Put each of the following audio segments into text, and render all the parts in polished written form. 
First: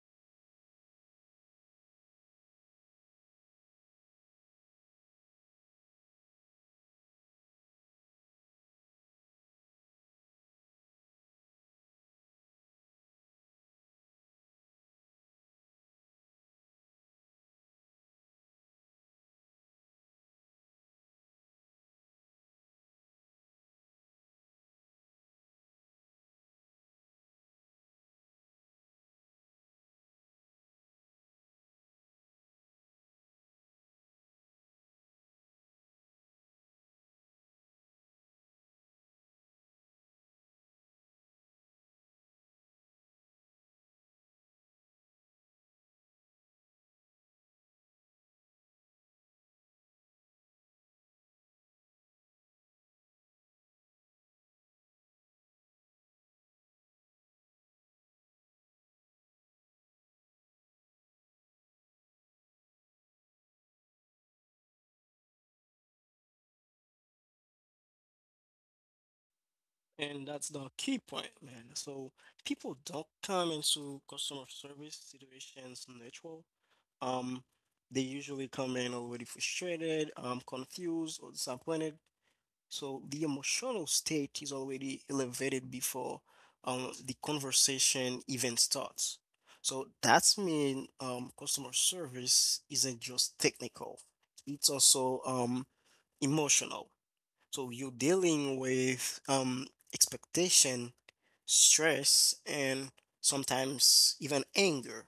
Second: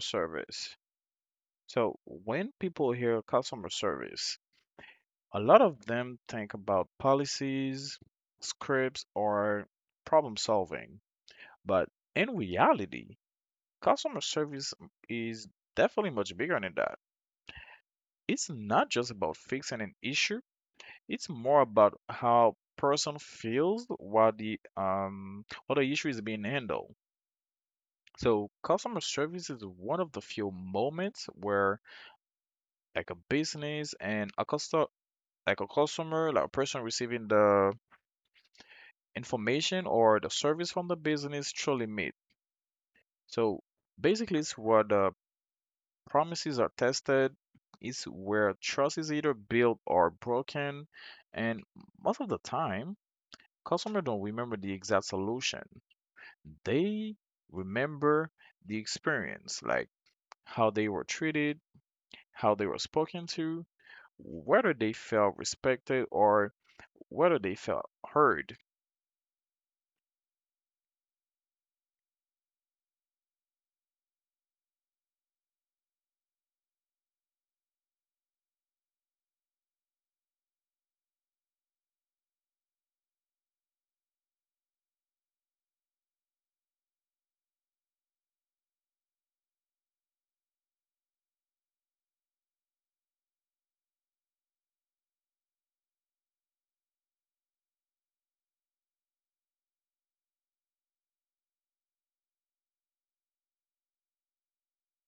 service. So, when people hear customer service, a lot of them think about policies, scripts, or problem solving. But in reality, customer service is definitely much bigger than that. It's not just about fixing an issue, it's more about how person feels while the issue is being handled. So customer service is one of the few moments where like a business and a customer, like a customer, like a person receiving the information or the service from the business truly meet. So basically it's where the promises are tested, it's where trust is either built or broken, and most of the time customers don't remember the exact solution. They remember the experience, like how they were treated, how they were spoken to, whether they felt respected or whether they felt heard. And that's the key point, man. So people don't come into customer service situations neutral. Um, they usually come in already frustrated, confused, or disappointed. So the emotional state is already elevated before the conversation even starts. So that's mean customer service isn't just technical; it's also emotional. So you're dealing with expectation, stress, and sometimes even anger.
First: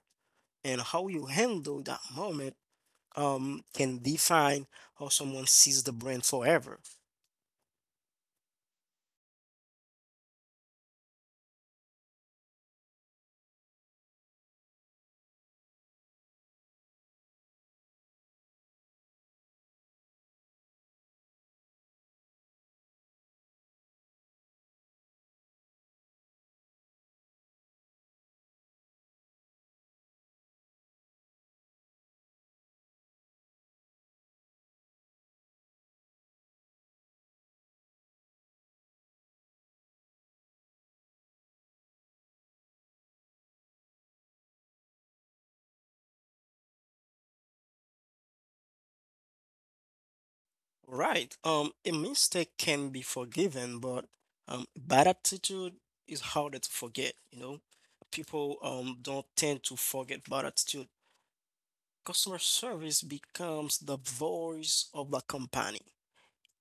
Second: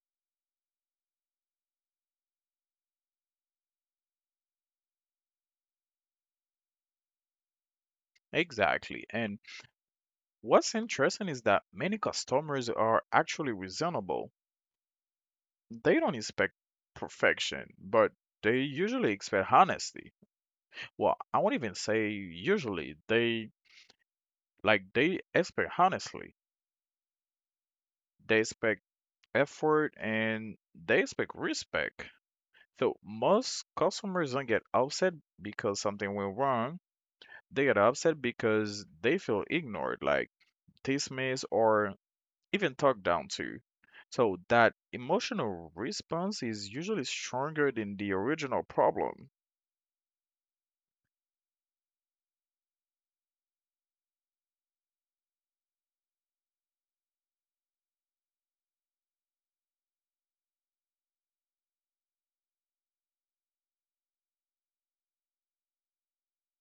And how you handle that moment can define how someone sees the brand forever. Exactly. And what's interesting is that many customers are actually reasonable. They don't expect perfection, but they usually expect honesty. Well, I won't even say usually. They expect honestly. They expect effort and they expect respect. So most customers don't get upset because something went wrong. They get upset because they feel ignored, like dismissed, or even talked down to. So that emotional response is usually stronger than the original problem. Right. A mistake can be forgiven, but bad attitude is harder to forget. You know, people don't tend to forget bad attitude. Customer service becomes the voice of the company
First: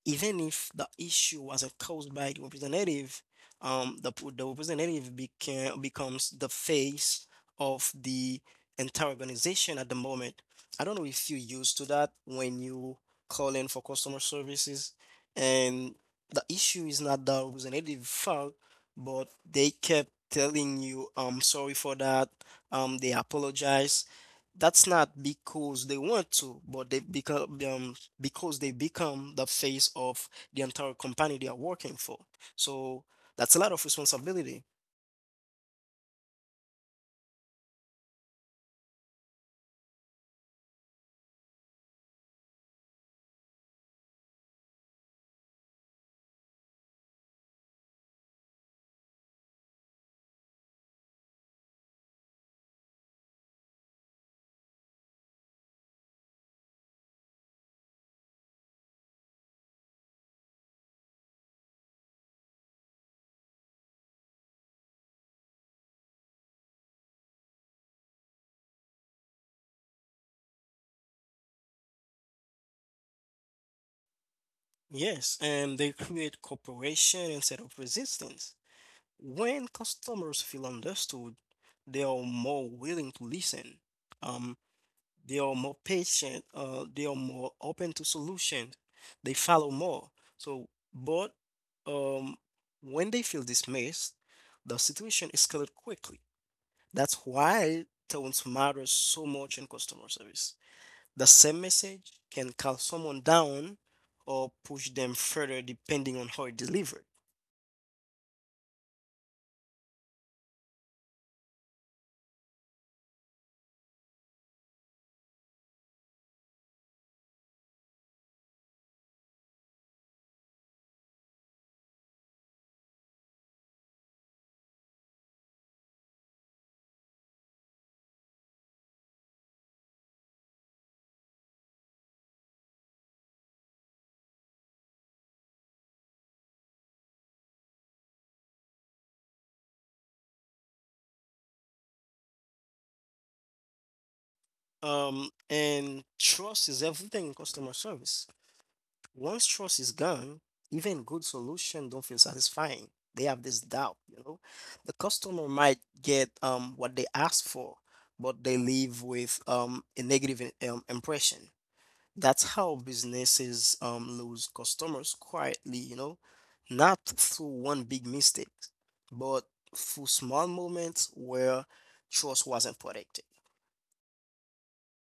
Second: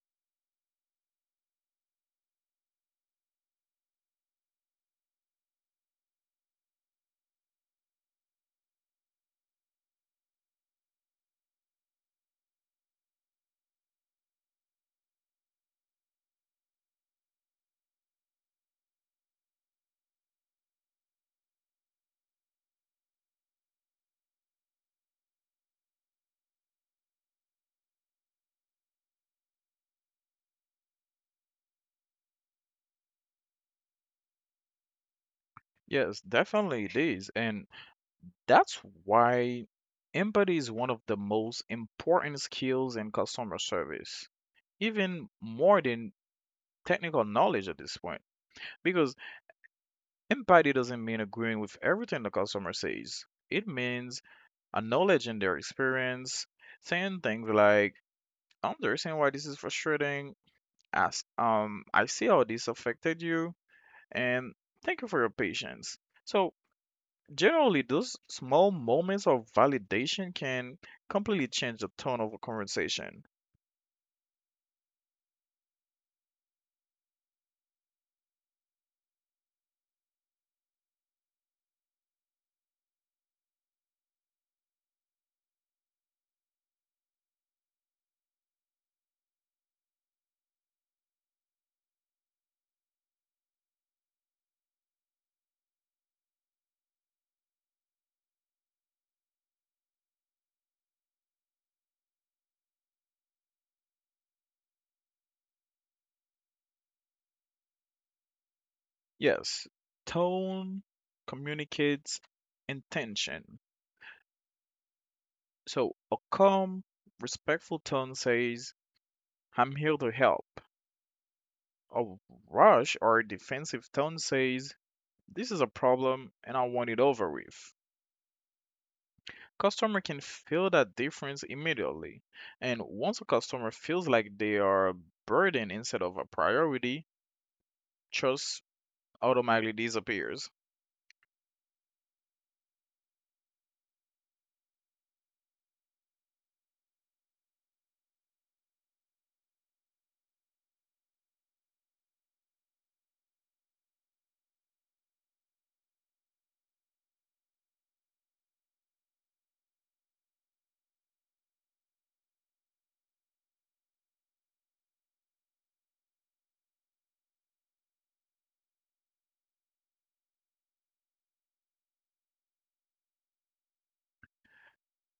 even if the issue wasn't caused by the representative. The representative becomes the face of the entire organization at the moment. I don't know if you used to that when you call in for customer services, and the issue is not the representative fault, but they kept telling you, "I'm sorry for that," they apologize. That's not because they want to, but they because they become the face of the entire company they are working for. So that's a lot of responsibility. Yes, definitely it is. And that's why empathy is one of the most important skills in customer service, even more than technical knowledge at this point. Because empathy doesn't mean agreeing with everything the customer says. It means acknowledging their experience, saying things like, I understand why this is frustrating, as I see how this affected you, and thank you for your patience. So generally those small moments of validation can completely change the tone of a conversation. Yes, and they create cooperation instead of resistance. When customers feel understood, they are more willing to listen. Um, they are more patient. They are more open to solutions. They follow more. So, but um, when they feel dismissed, the situation escalates quickly. That's why tones matter so much in customer service. The same message can calm someone down or push them further depending on how it's delivered. Yes, tone communicates intention. So a calm, respectful tone says, I'm here to help. A rush or defensive tone says, this is a problem and I want it over with. Customer can feel that difference immediately. And once a customer feels like they are a burden instead of a priority, trust automatically disappears. And trust is everything in customer service. Once trust is gone, even good solution don't feel satisfying. They have this doubt, you know. The customer might get what they asked for, but they leave with a negative impression. That's how businesses lose customers quietly, you know, not through one big mistake, but through small moments where trust wasn't protected.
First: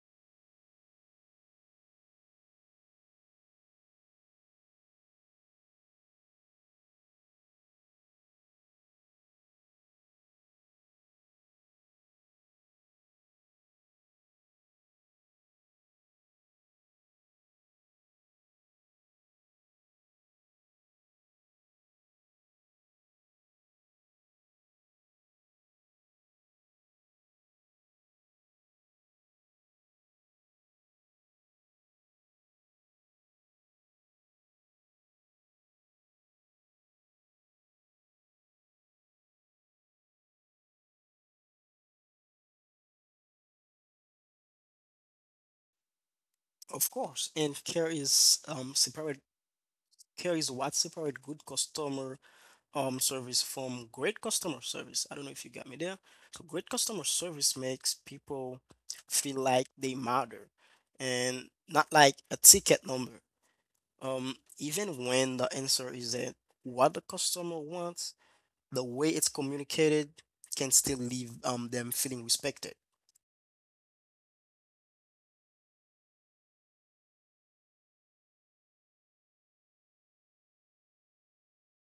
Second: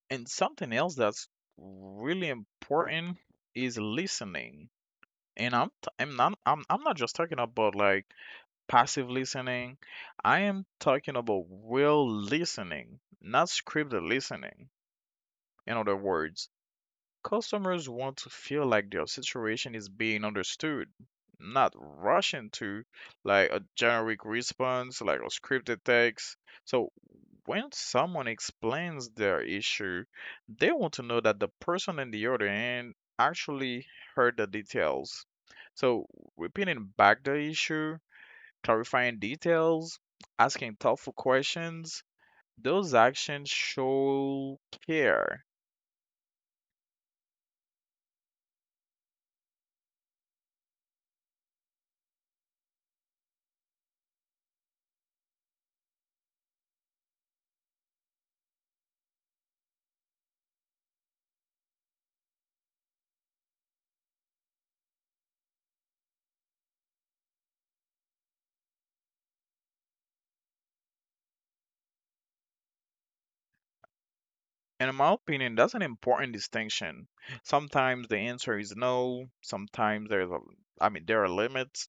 And something else that's really important is listening. And I'm t- I'm not I'm, I'm not just talking about like passive listening. I am talking about real listening, not scripted listening. In other words, customers want to feel like their situation is being understood, not rush into like a generic response, like a scripted text. So when someone explains their issue, they want to know that the person on the other end actually heard the details. So repeating back the issue, clarifying details, asking thoughtful questions, those actions show care. Of course, and care is what separate good customer service from great customer service. I don't know if you got me there. So great customer service makes people feel like they matter and not like a ticket number. Even when the answer is that what the customer wants, the way it's communicated can still leave them feeling respected. And in my opinion, that's an important distinction. Sometimes the answer is no, sometimes I mean, there are limits.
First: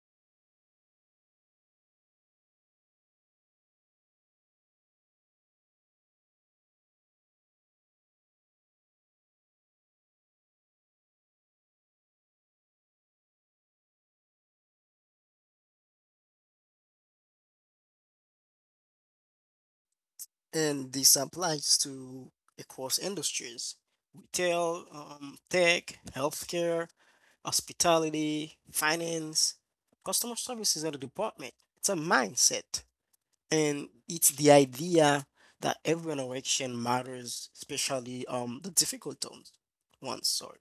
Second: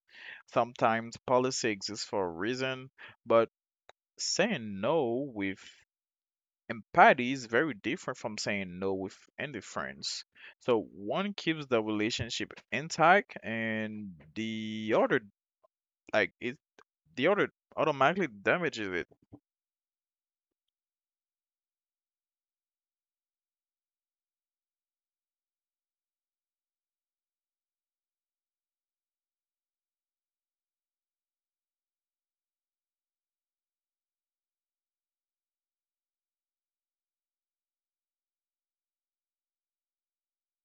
Sometimes policy exists for a reason, but saying no with empathy is very different from saying no with indifference. So one keeps the relationship intact and the other, like it the other automatically damages it. And this applies to across industries, retail, tech, healthcare, hospitality, finance. Customer service is not a department, it's a mindset. And it's the idea that every interaction matters, especially the difficult ones. Ones, sorry.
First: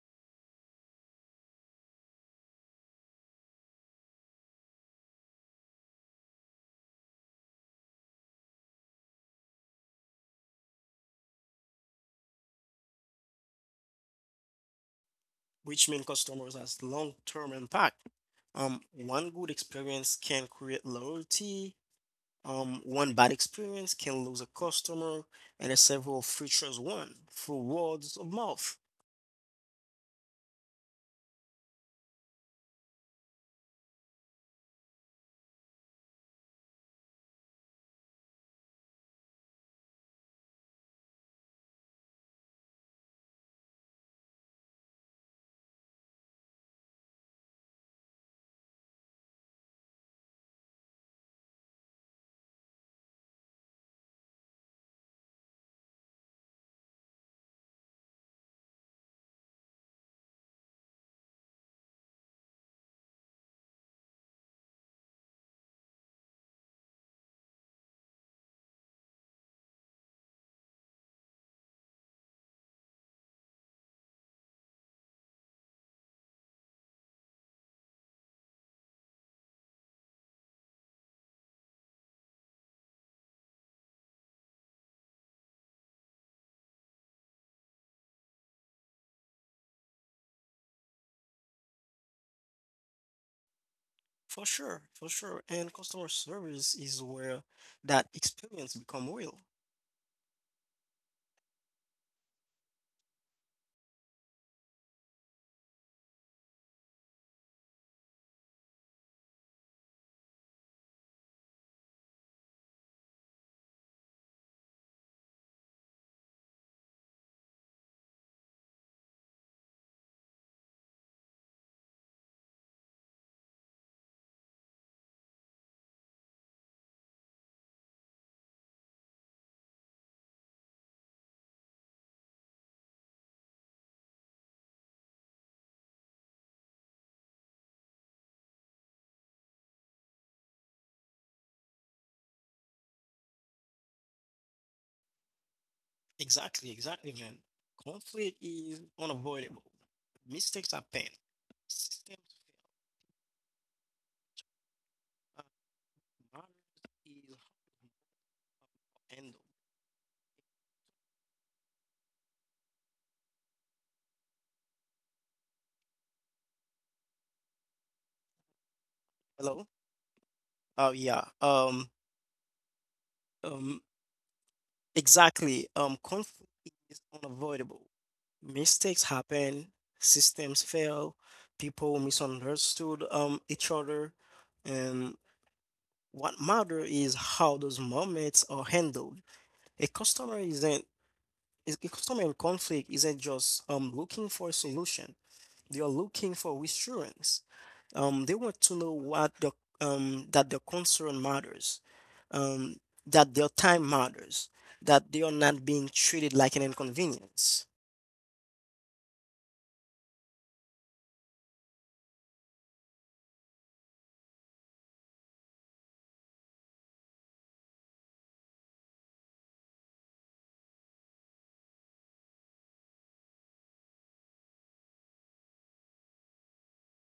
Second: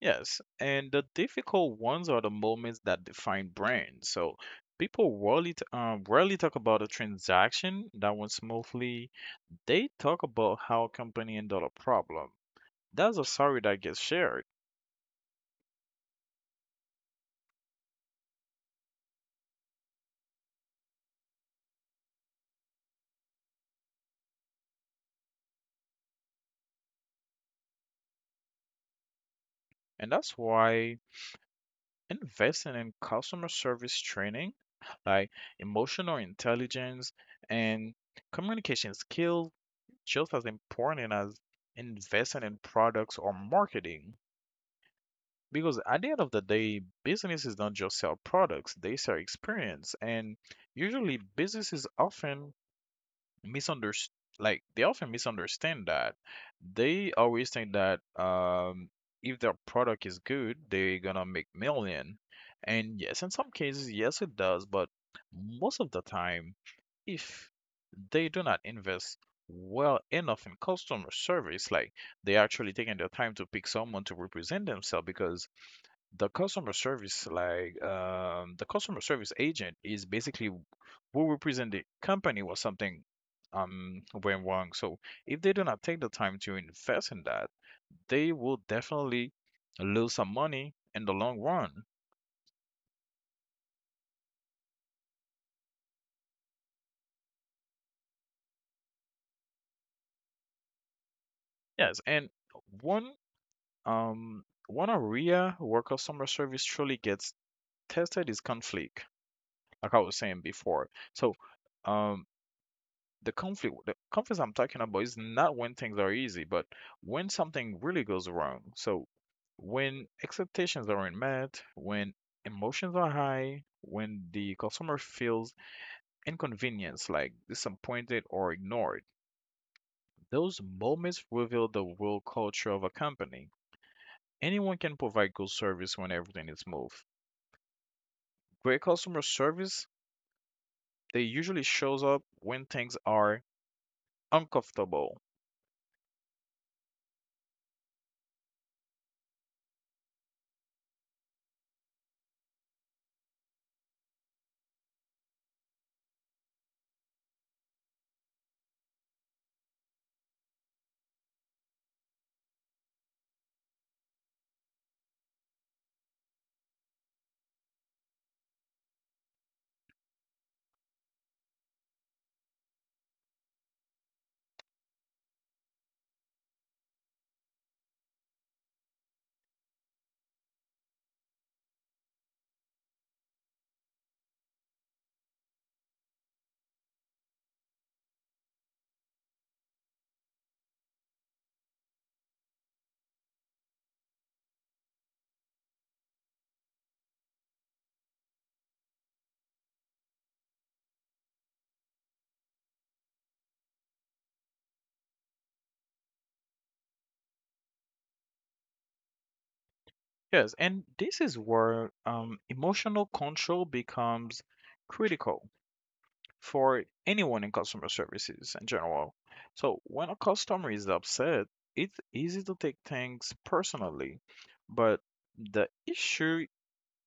Yes, and the difficult ones are the moments that define brands. So people rarely talk about a transaction that went smoothly. They talk about how a company handled a problem. That's a story that gets shared, Which means customers has long-term impact. One good experience can create loyalty. One bad experience can lose a customer, and there's several features one through words of mouth. and that's why investing in customer service training, like emotional intelligence and communication skills, just as important as investing in products or marketing. Because at the end of the day, businesses don't just sell products, they sell experience. And usually businesses often misunderstand that. They always think that if their product is good, they're gonna make million. And yes, in some cases, yes it does, but most of the time, if they do not invest well enough in customer service, like they actually taking their time to pick someone to represent themselves, because the customer service, the customer service agent is basically who represent the company or something went wrong. So if they do not take the time to invest in that, they will definitely lose some money in the long run. For sure, for sure. And customer service is where that experience become real. Yes, and one one area where customer service truly gets tested is conflict, like I was saying before. So, um the conflicts I'm talking about is not when things are easy, but when something really goes wrong. So when expectations aren't met, when emotions are high, when the customer feels inconvenienced, like disappointed or ignored, those moments reveal the real culture of a company. Anyone can provide good service when everything is smooth. Great customer service, they usually shows up when things are uncomfortable. Exactly, exactly, man. Conflict is unavoidable. Mistakes happen. Systems fail. Uh, Matters is how to handle. Hello? Oh yeah. Um, exactly. Conflict is unavoidable. Mistakes happen, systems fail, people misunderstood each other, and what matter is how those moments are handled. A customer isn't a customer in conflict isn't just looking for a solution. They are looking for reassurance. They want to know what the that their concern matters, um, that their time matters, that they are not being treated like an inconvenience. Yes, and this is where emotional control becomes critical for anyone in customer services in general. So, when a customer is upset, it's easy to take things personally, but the issue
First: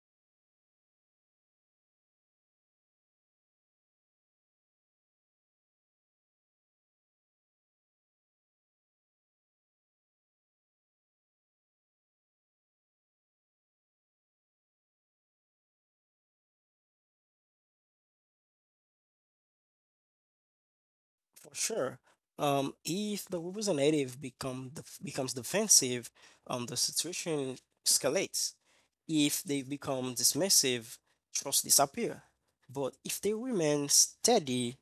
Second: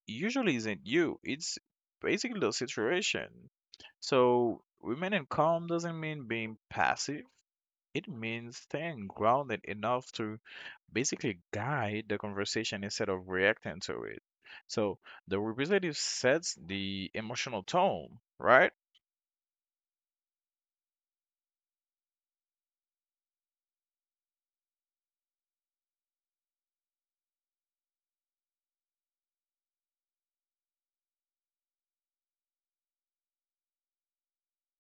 usually isn't you, it's basically the situation. So, remaining calm doesn't mean being passive, it means staying grounded enough to basically guide the conversation instead of reacting to it. So the representative sets the emotional tone, right? For sure, if the representative becomes defensive, the situation escalates. If they become dismissive, trust disappear. But if they remain steady,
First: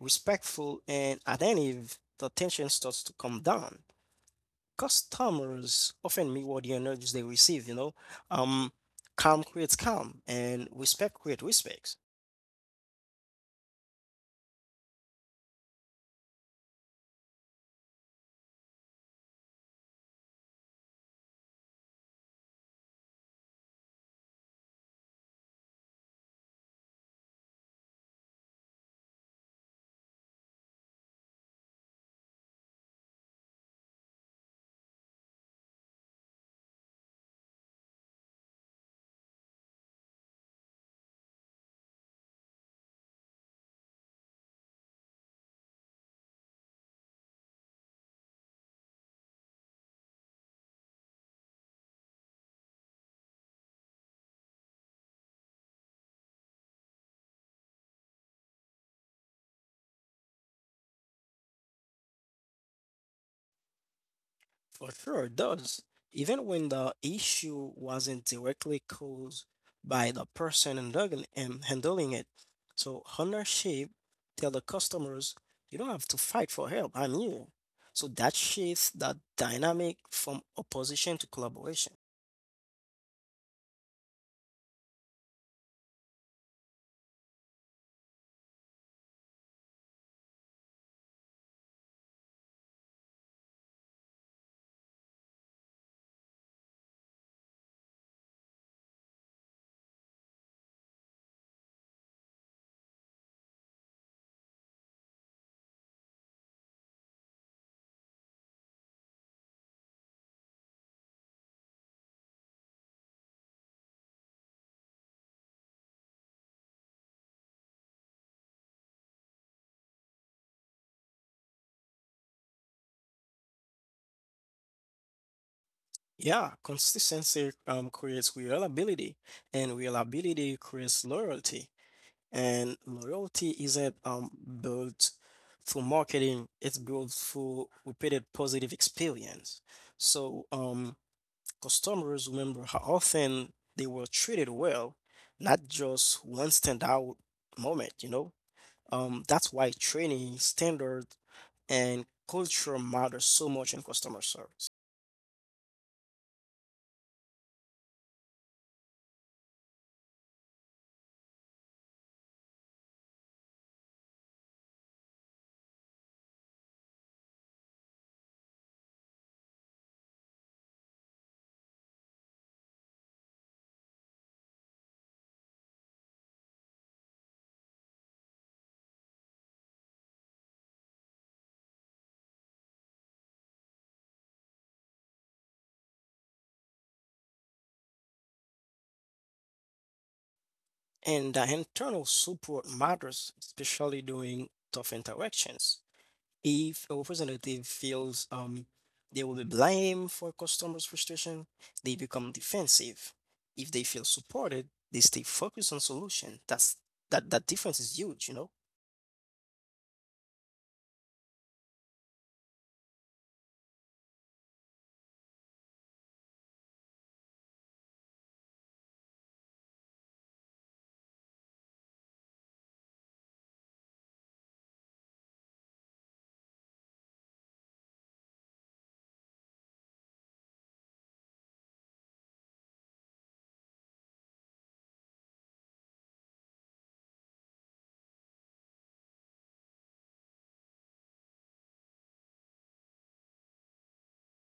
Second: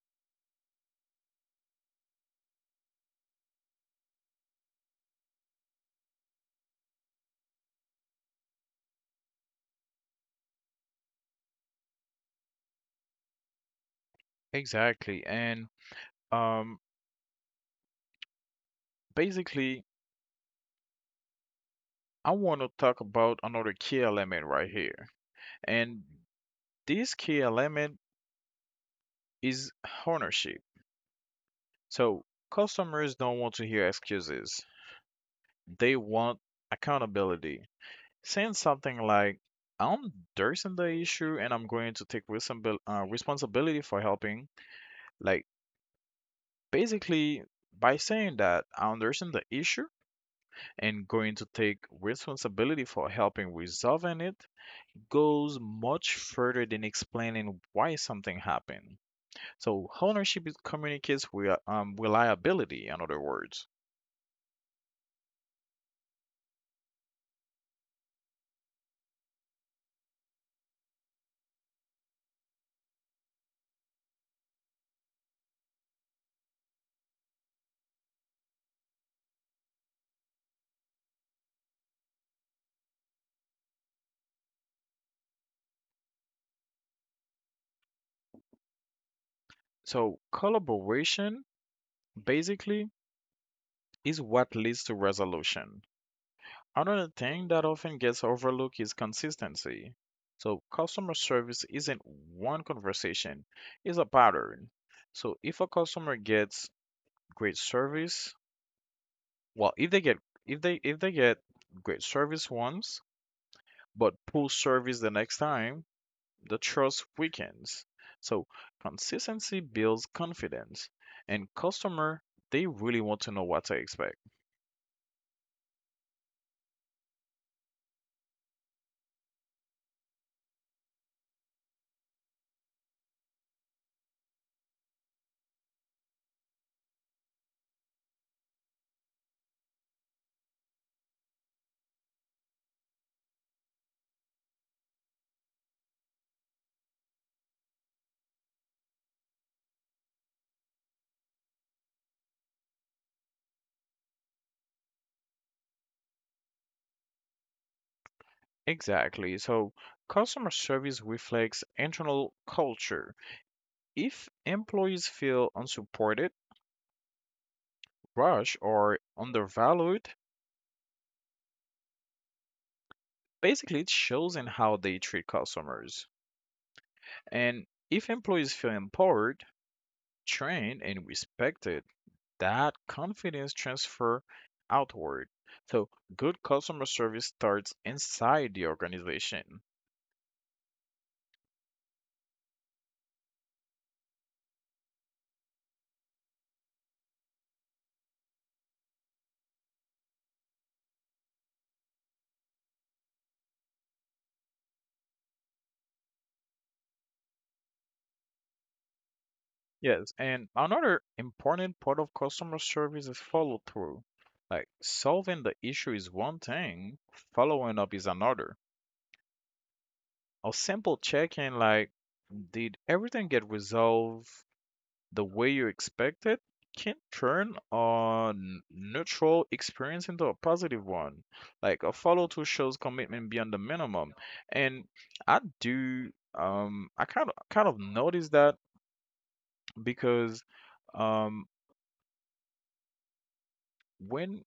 respectful, and attentive, the tension starts to come down. Customers often mirror the energies they receive, you know. Um, Calm creates calm and respect creates respect. Exactly. And um, basically, I want to talk about another key element right here. And this key element is ownership. So customers don't want to hear excuses, they want accountability. Saying something like, I'm addressing the issue and I'm going to responsibility for helping. Like, basically, by saying that I understand the issue and going to take responsibility for helping resolving it goes much further than explaining why something happened. So, ownership is- communicates with reliability, in other words. For sure, it does. Even when the issue wasn't directly caused by the person handling, handling it. So ownership tell the customers, you don't have to fight for help, I'm here. So that shifts the dynamic from opposition to collaboration. So, collaboration basically is what leads to resolution. Another thing that often gets overlooked is consistency. So, customer service isn't one conversation, it's a pattern. So, if a customer gets great service, well, if they get great service once but poor service the next time, the trust weakens. So, consistency builds confidence, and customer they really want to know what to expect. Yeah, consistency creates reliability, and reliability creates loyalty. And loyalty isn't built through marketing, it's built through repeated positive experience. So customers remember how often they were treated well, not just one standout moment, you know? That's why training, standard, and culture matter so much in customer service. Exactly. So, customer service reflects internal culture. If employees feel unsupported, rushed, or undervalued, basically it shows in how they treat customers. And if employees feel empowered, trained, and respected, that confidence transfer outward. So good customer service starts inside the organization. And the internal support matters, especially during tough interactions. If a representative feels they will be blamed for customers' frustration, they become defensive. If they feel supported, they stay focused on solution. That difference is huge, you know. Yes, and another important part of customer service is follow through. Like solving the issue is one thing, following up is another. Or simple checking like, did everything get resolved the way you expected? Can turn a neutral experience into a positive one. Like a follow through shows commitment beyond the minimum. And I do, um, I kind of noticed that because um when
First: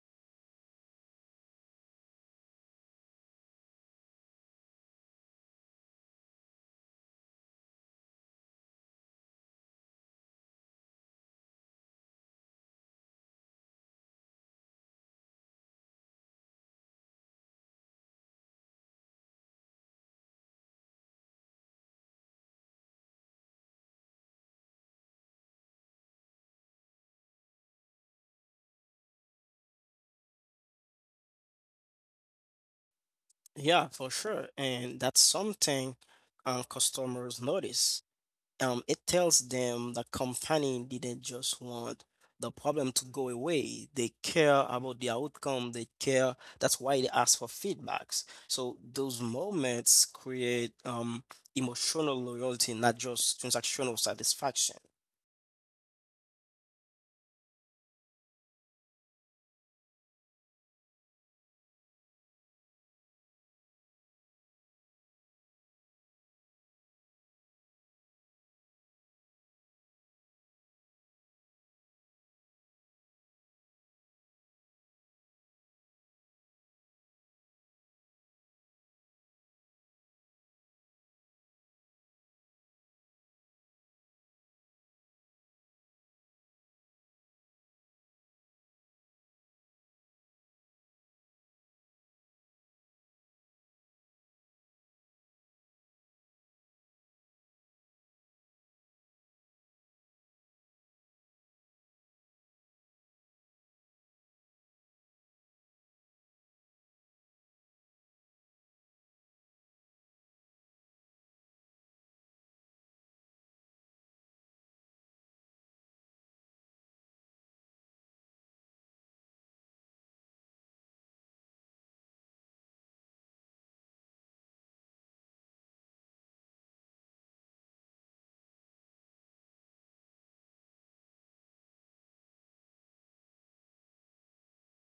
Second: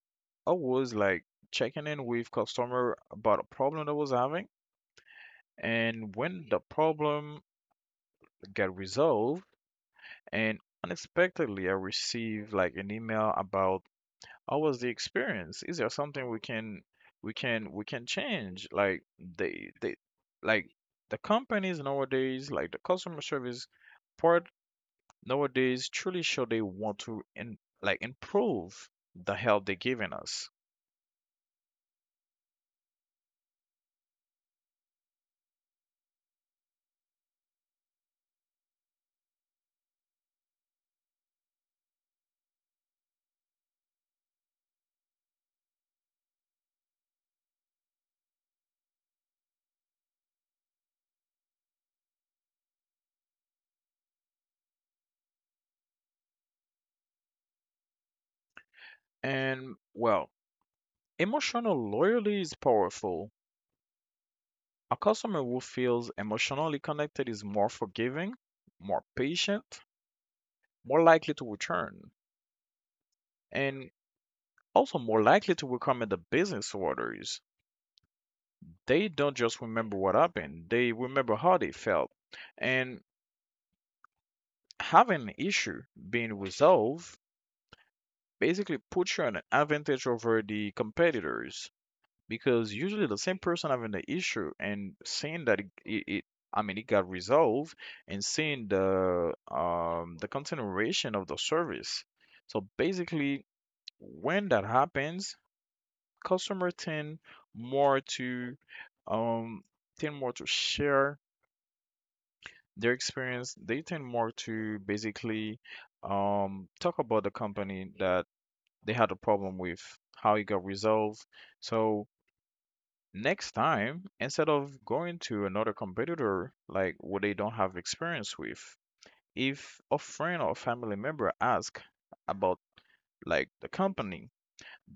I was like checking in with customer about a problem that was having, and when the problem get resolved, and unexpectedly I received like an email about, how was the experience? Is there something we can change? Like they like the companies nowadays, like the customer service part nowadays truly show they want to in, like improve the help they're giving us. Yeah, for sure, and that's something customers notice. It tells them the company didn't just want the problem to go away. They care about the outcome. They care. That's why they ask for feedbacks. So those moments create emotional loyalty, not just transactional satisfaction. And well, emotional loyalty is powerful. A customer who feels emotionally connected is more forgiving, more patient, more likely to return, and also more likely to recommend the business orders. They don't just remember what happened, they remember how they felt. And having an issue being resolved basically puts you on an advantage over the competitors, because usually the same person having the issue and seeing that it I mean, it got resolved and seeing the continuation of the service. So basically, when that happens, customer tend more to um share their experience. They tend more to basically talk about the company that they had a problem with, how it got resolved. So next time, instead of going to another competitor like what they don't have experience with, if a friend or family member ask about like the company,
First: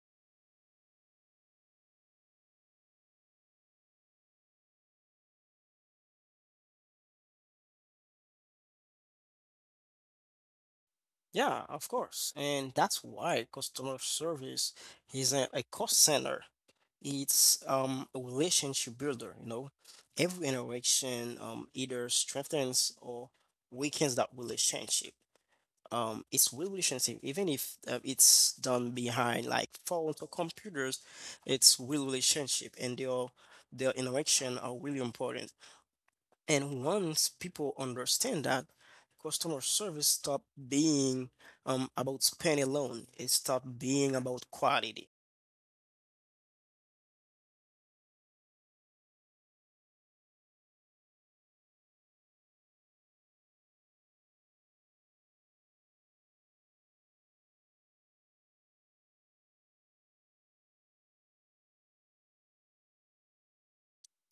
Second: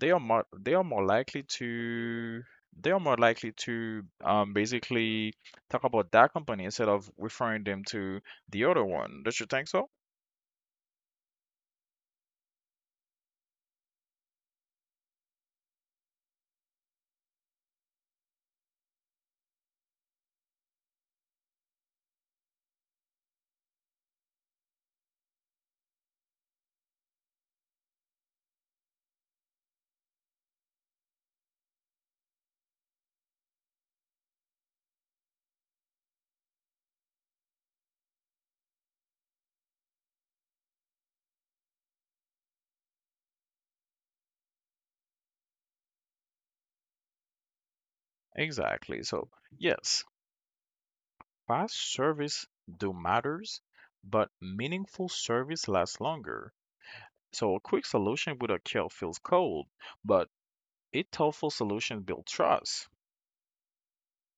they are more likely to they are more likely to basically talk about that company instead of referring them to the other one. Don't you think so? Yeah, of course. And that's why customer service isn't a cost center. It's a relationship builder, you know. Every interaction either strengthens or weakens that relationship. It's relationship, even if it's done behind like phones or computers, it's real relationship, and their interaction are really important. And once people understand that, customer service stop being about spend alone. It stop being about quality. Exactly. So, yes, fast service do matters, but meaningful service lasts longer. So a quick solution with a kill feels cold, but a thoughtful solution builds trust.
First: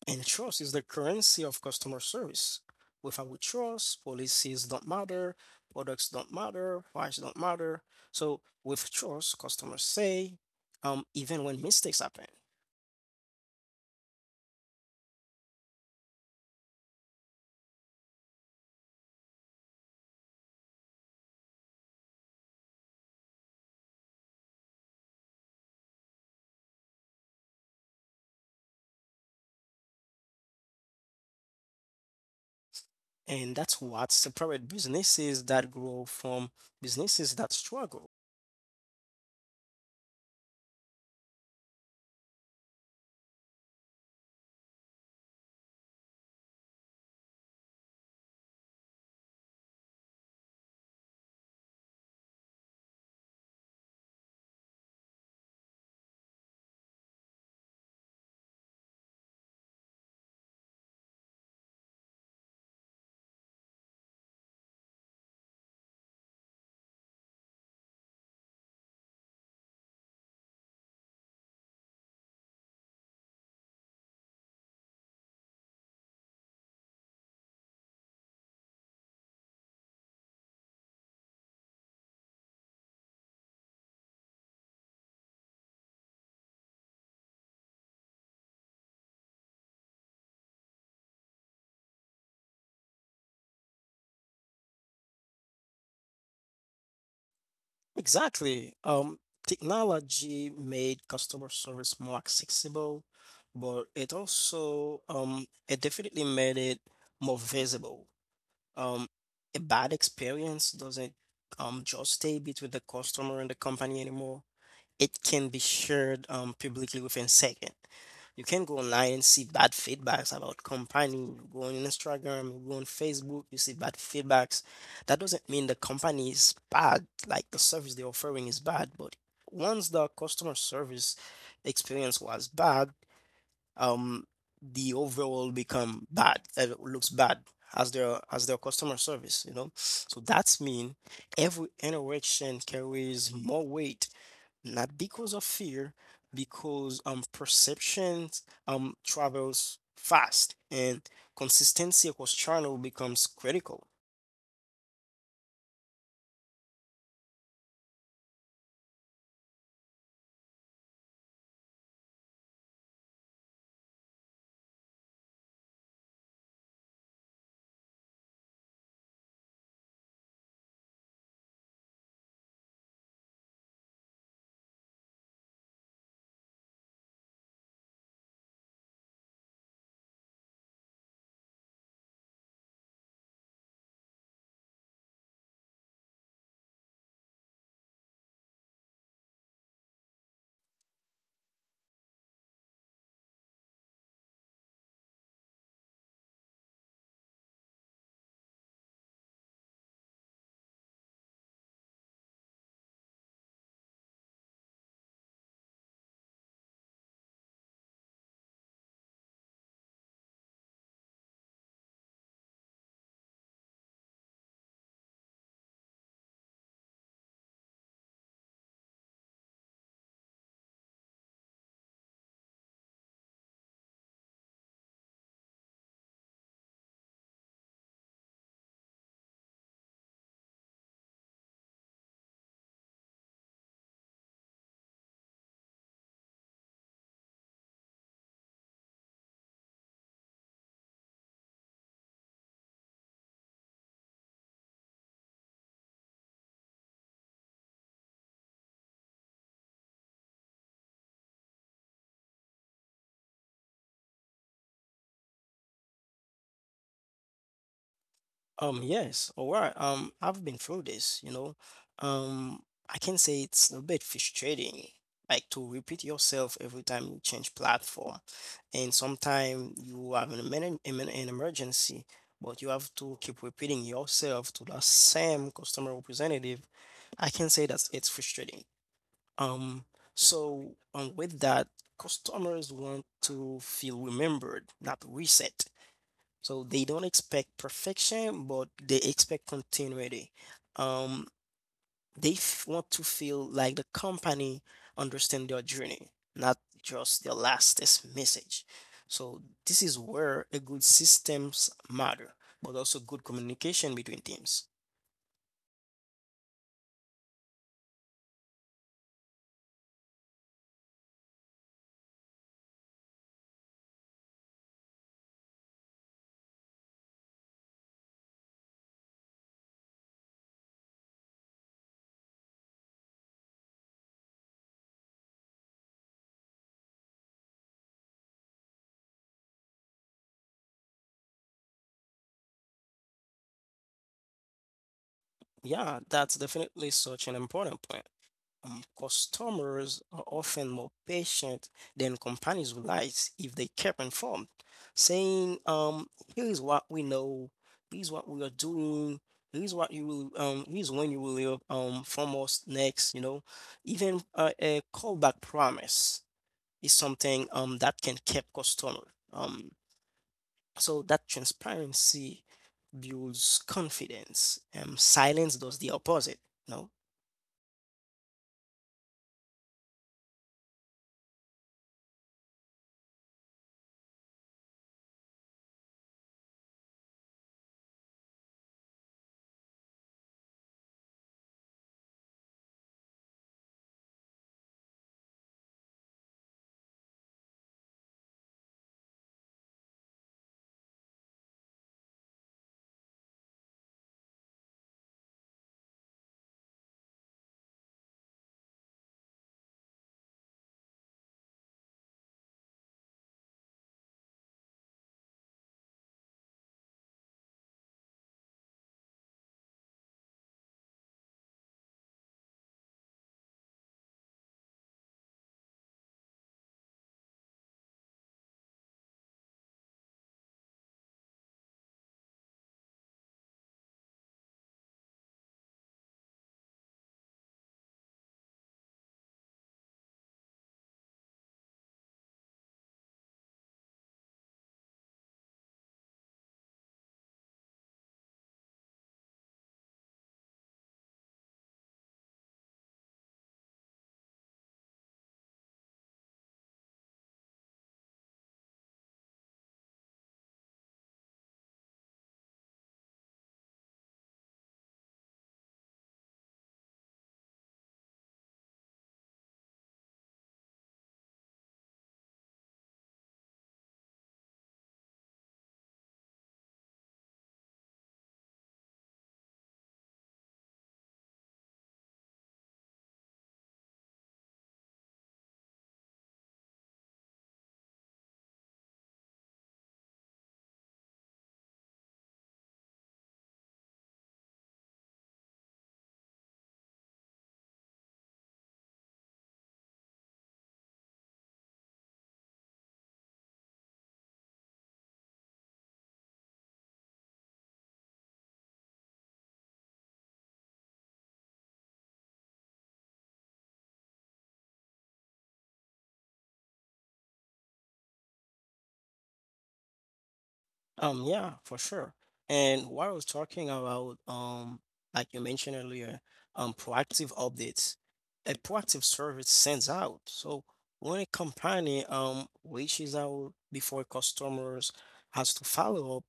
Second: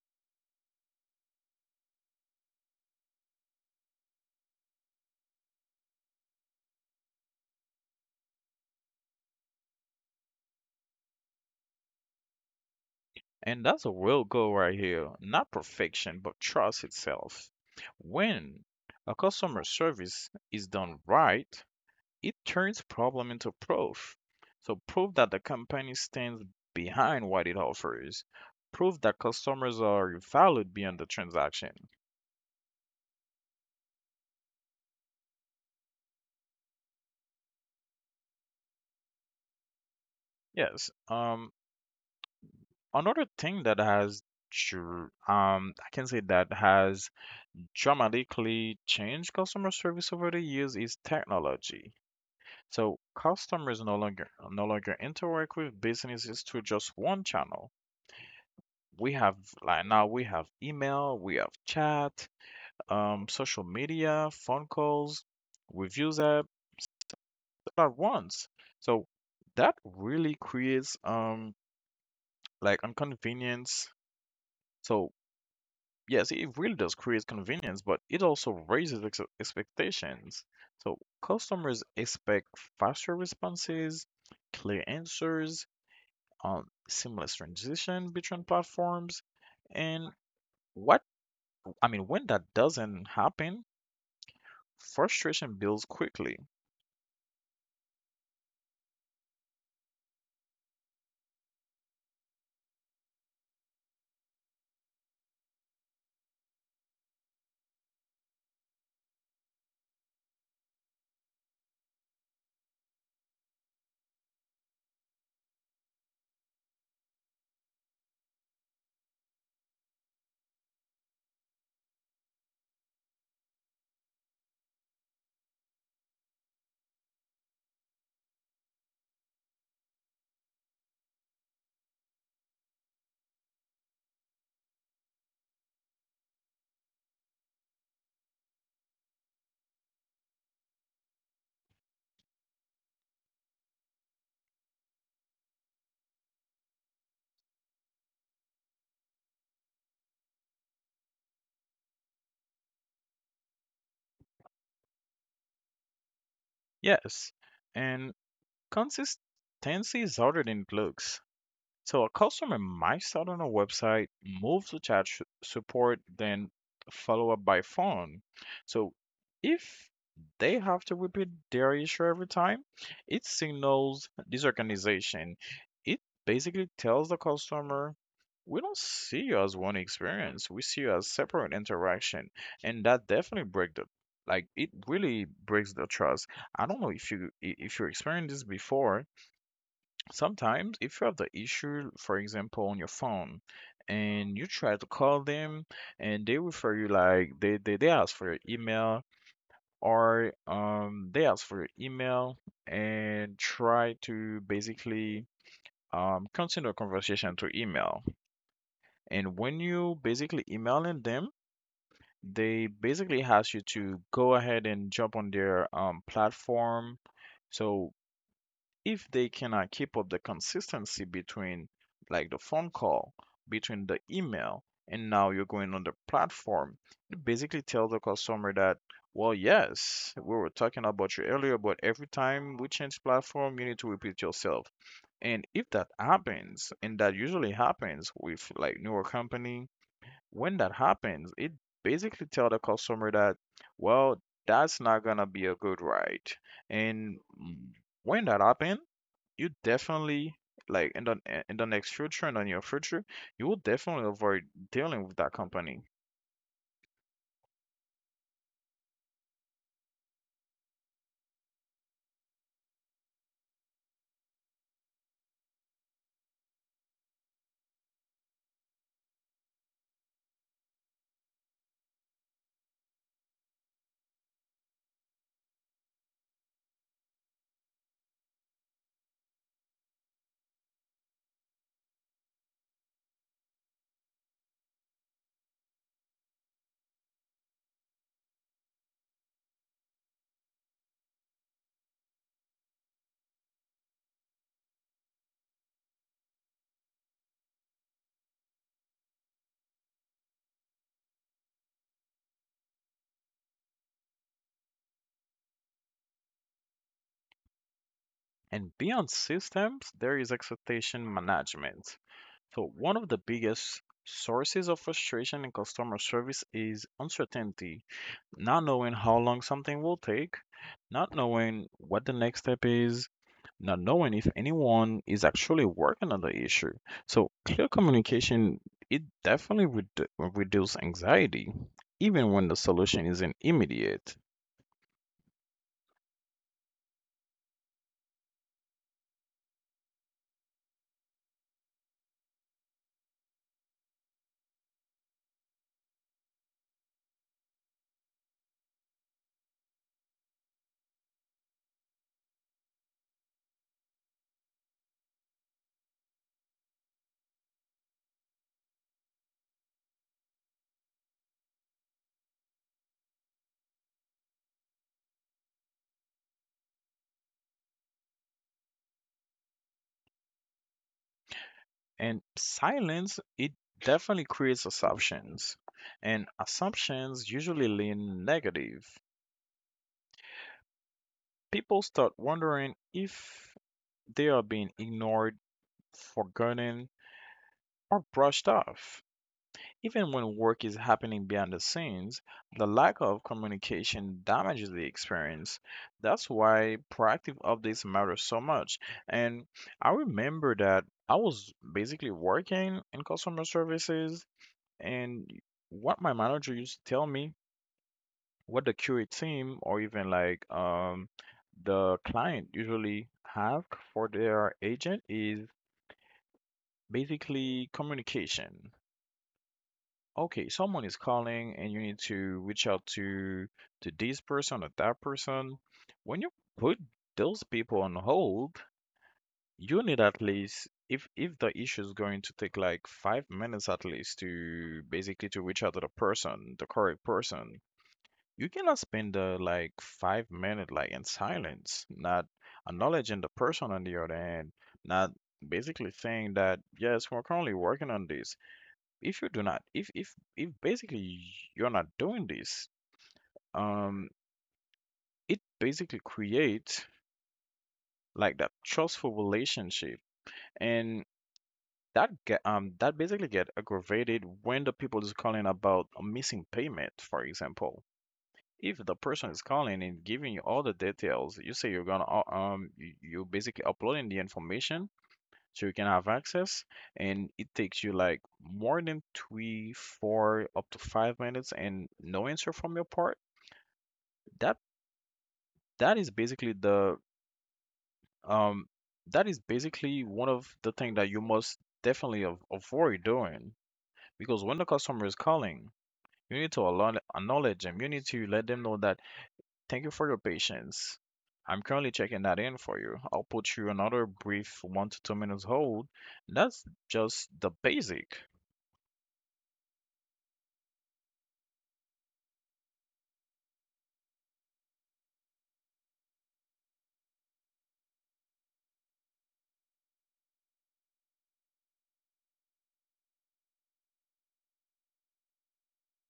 And trust is the currency of customer service. Without trust, policies don't matter, products don't matter, price don't matter. So with trust, customers say, even when mistakes happen. And that's a real goal right here. Not perfection, but trust itself. When a customer service is done right, it turns problem into proof. So proof that the company stands behind what it offers. Proof that customers are valued beyond the transaction. And that's what separate businesses that grow from businesses that struggle. Yes. Another thing that has dr- um I can say that has dramatically changed customer service over the years is technology. So customers no longer interact with businesses through just one channel. We have like now we have email, we have chat, social media, phone calls, reviews app at once. So that really creates like inconvenience. So yes, it really does create convenience, but it also raises expectations. So customers expect faster responses, clear answers, seamless transition between platforms, and what I mean when that doesn't happen, frustration builds quickly. Exactly. Technology made customer service more accessible, but it also it definitely made it more visible. Um, a bad experience doesn't just stay between the customer and the company anymore. It can be shared publicly within second. You can go online and see bad feedbacks about company. You go on Instagram, you go on Facebook, you see bad feedbacks. That doesn't mean the company is bad, like the service they're offering is bad, but once the customer service experience was bad, um the overall become bad, it looks bad as their customer service, you know. So that's mean every interaction carries more weight, not because of fear, because perceptions travels fast and consistency across channel becomes critical. Yes, and consistency is harder than it looks. So a customer might start on a website, move to support, then follow up by phone. So if they have to repeat their issue every time, it signals disorganization. It basically tells the customer, we don't see you as one experience. We see you as separate interaction. And that definitely break the like it really breaks the trust. I don't know if you experienced this before. Sometimes, if you have the issue, for example, on your phone, and you try to call them, and they refer you like they ask for your email, or they ask for your email and try to basically continue a conversation through email. And when you basically emailing them, they basically ask you to go ahead and jump on their platform. So if they cannot keep up the consistency between like the phone call, between the email, and now you're going on the platform, it basically tells the customer that, well, yes, we were talking about you earlier, but every time we change platform, you need to repeat yourself. And if that happens, and that usually happens with like newer company, when that happens, it basically tell the customer that, well, that's not gonna be a good ride. And mm, when that happens, you definitely like in the next future and on your future, you will definitely avoid dealing with that company. Yes, all right. I've been through this, you know. Um, I can say it's a bit frustrating, like to repeat yourself every time you change platform. And sometimes you have an, an emergency, but you have to keep repeating yourself to the same customer representative. I can say that it's frustrating. Um, so with that, customers want to feel remembered, not reset. So they don't expect perfection, but they expect continuity. Um, they f want to feel like the company understand their journey, not just their lastest message. So this is where a good systems matter, but also good communication between teams. And beyond systems, there is expectation management. So one of the biggest sources of frustration in customer service is uncertainty, not knowing how long something will take, not knowing what the next step is, not knowing if anyone is actually working on the issue. So clear communication, it definitely would reduce anxiety, even when the solution isn't immediate. Yeah, that's definitely such an important point. Customers are often more patient than companies realize if they kept informed, saying, here is what we know, here's what we are doing, here's when you will hear from us next, you know. Even a callback promise is something that can keep customer. So that transparency builds confidence. Silence does the opposite, no? And silence, it definitely creates assumptions. And assumptions usually lean negative. People start wondering if they are being ignored, forgotten, or brushed off. Even when work is happening behind the scenes, the lack of communication damages the experience. That's why proactive updates matter so much. And I remember that I was basically working in customer services, and what my manager used to tell me what the QA team or even the client usually have for their agent is basically communication. Okay, someone is calling and you need to reach out to this person or that person. When you put those people on hold, you need at least if the issue is going to take like 5 minutes at least to basically to reach out to the person, the correct person. You cannot spend like 5 minutes like in silence, not acknowledging the person on the other hand, not basically saying that yes, we're currently working on this. If you do not, if basically you're not doing this, um, it basically creates like that trustful relationship, and that get that basically get aggravated when the people is calling about a missing payment. For example, if the person is calling and giving you all the details, you say you, you basically uploading the information so you can have access, and it takes you like more than three, four, up to 5 minutes, and no answer from your part. That that is basically the um that is basically one of the things that you must definitely avoid doing, because when the customer is calling, you need to acknowledge them. You need to let them know that thank you for your patience. I'm currently checking that in for you. I'll put you another brief 1 to 2 minutes hold. That's just the basic. Yeah, for sure. And what I was talking about, like you mentioned earlier, proactive updates. A proactive service sends out. So when a company reaches out before customers has to follow up,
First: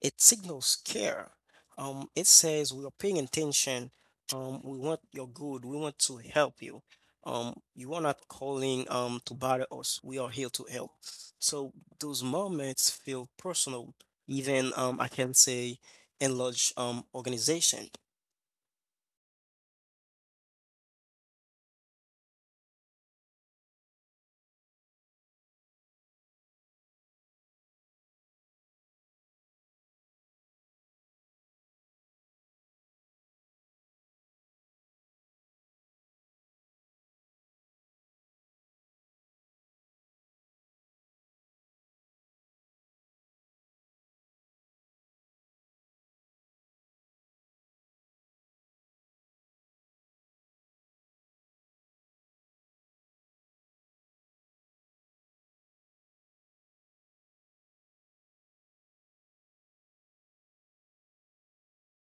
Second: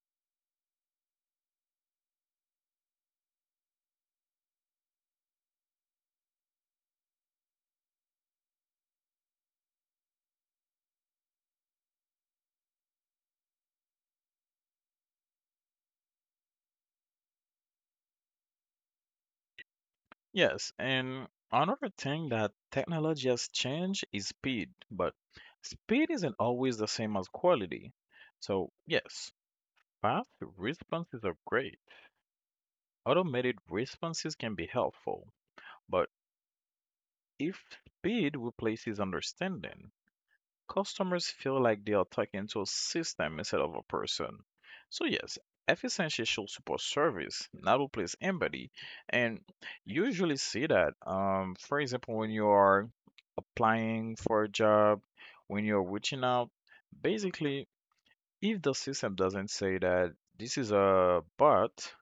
it signals care. It says we are paying attention. We want your good. We want to help you. You are not calling to bother us. We are here to help. So those moments feel personal even I can say enlarge organization. Yes, and another thing that technology has changed is speed, but speed isn't always the same as quality. So, yes, fast responses are great. Automated responses can be helpful, but if speed replaces understanding, customers feel like they are talking to a system instead of a person. So, yes, efficiency should support service, not replace empathy. And you usually see that, for example, when you are applying for a job, when you're reaching out, basically, if the system doesn't say that this is a bot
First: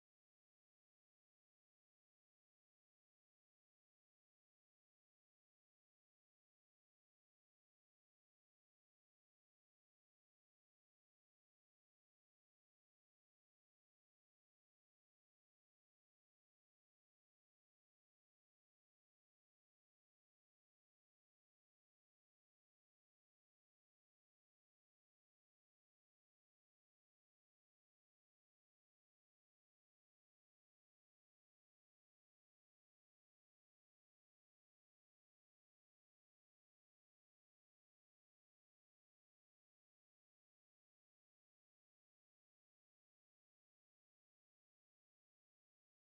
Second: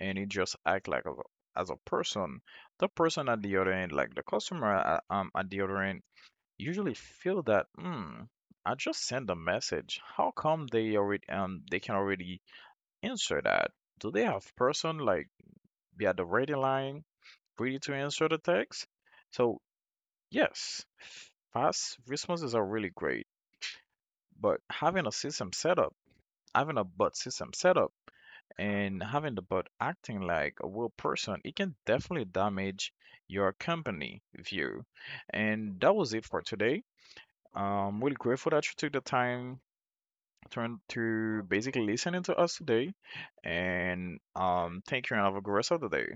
and it just act like as a person, the person at the other end, like the customer at the other end, usually feel that, hmm, I just sent a message. How come they can already answer that? Do they have person like be at the ready line ready to answer the text? So yes, fast responses are really great, but having a system set up, having a bot system set up, and having the bot acting like a real person, it can definitely damage your company view. And that was it for today. I'm really grateful that you took the time turned to basically listening to us today. And thank you and have a great rest of the day.